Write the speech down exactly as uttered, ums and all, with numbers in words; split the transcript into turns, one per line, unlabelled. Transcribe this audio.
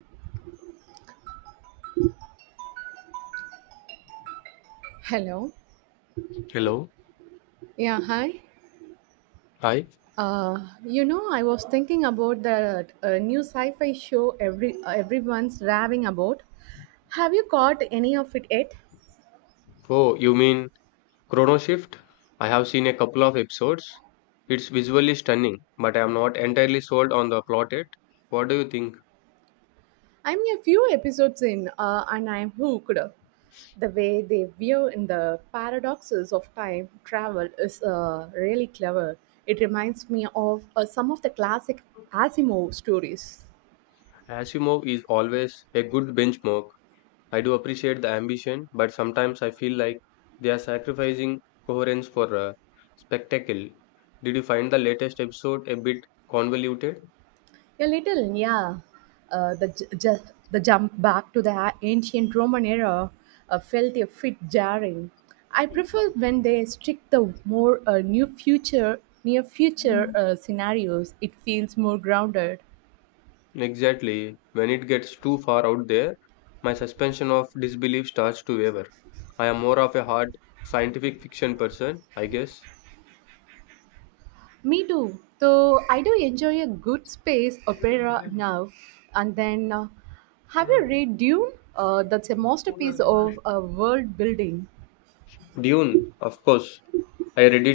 Hello.
Hello.
Yeah, hi.
Hi.
Uh, you know, I was thinking about the uh, new sci-fi show every uh, everyone's raving about. Have you caught any of it yet?
Oh, you mean Chrono Shift? I have seen a couple of episodes. It's visually stunning, but I am not entirely sold on the plot yet. What do you think?
I'm a few episodes in, uh, and I'm hooked. The way they view in the paradoxes of time travel is uh, really clever. It reminds me of uh, some of the classic Asimov stories.
Asimov is always a good benchmark. I do appreciate the ambition, but sometimes I feel like they are sacrificing coherence for uh, spectacle. Did you find the latest episode a bit convoluted?
A little, yeah. Uh, the, ju- ju- the jump back to the a- ancient Roman era uh, felt a bit jarring. I prefer when they stick the more uh, new future, near future uh, scenarios. It feels more grounded.
Exactly. When it gets too far out there, my suspension of disbelief starts to waver. I am more of a hard scientific fiction person, I guess.
Me too. So I do enjoy a good space opera now and then. Uh, have you read Dune? Uh, that's a masterpiece of uh, world building.
Dune, of course. I read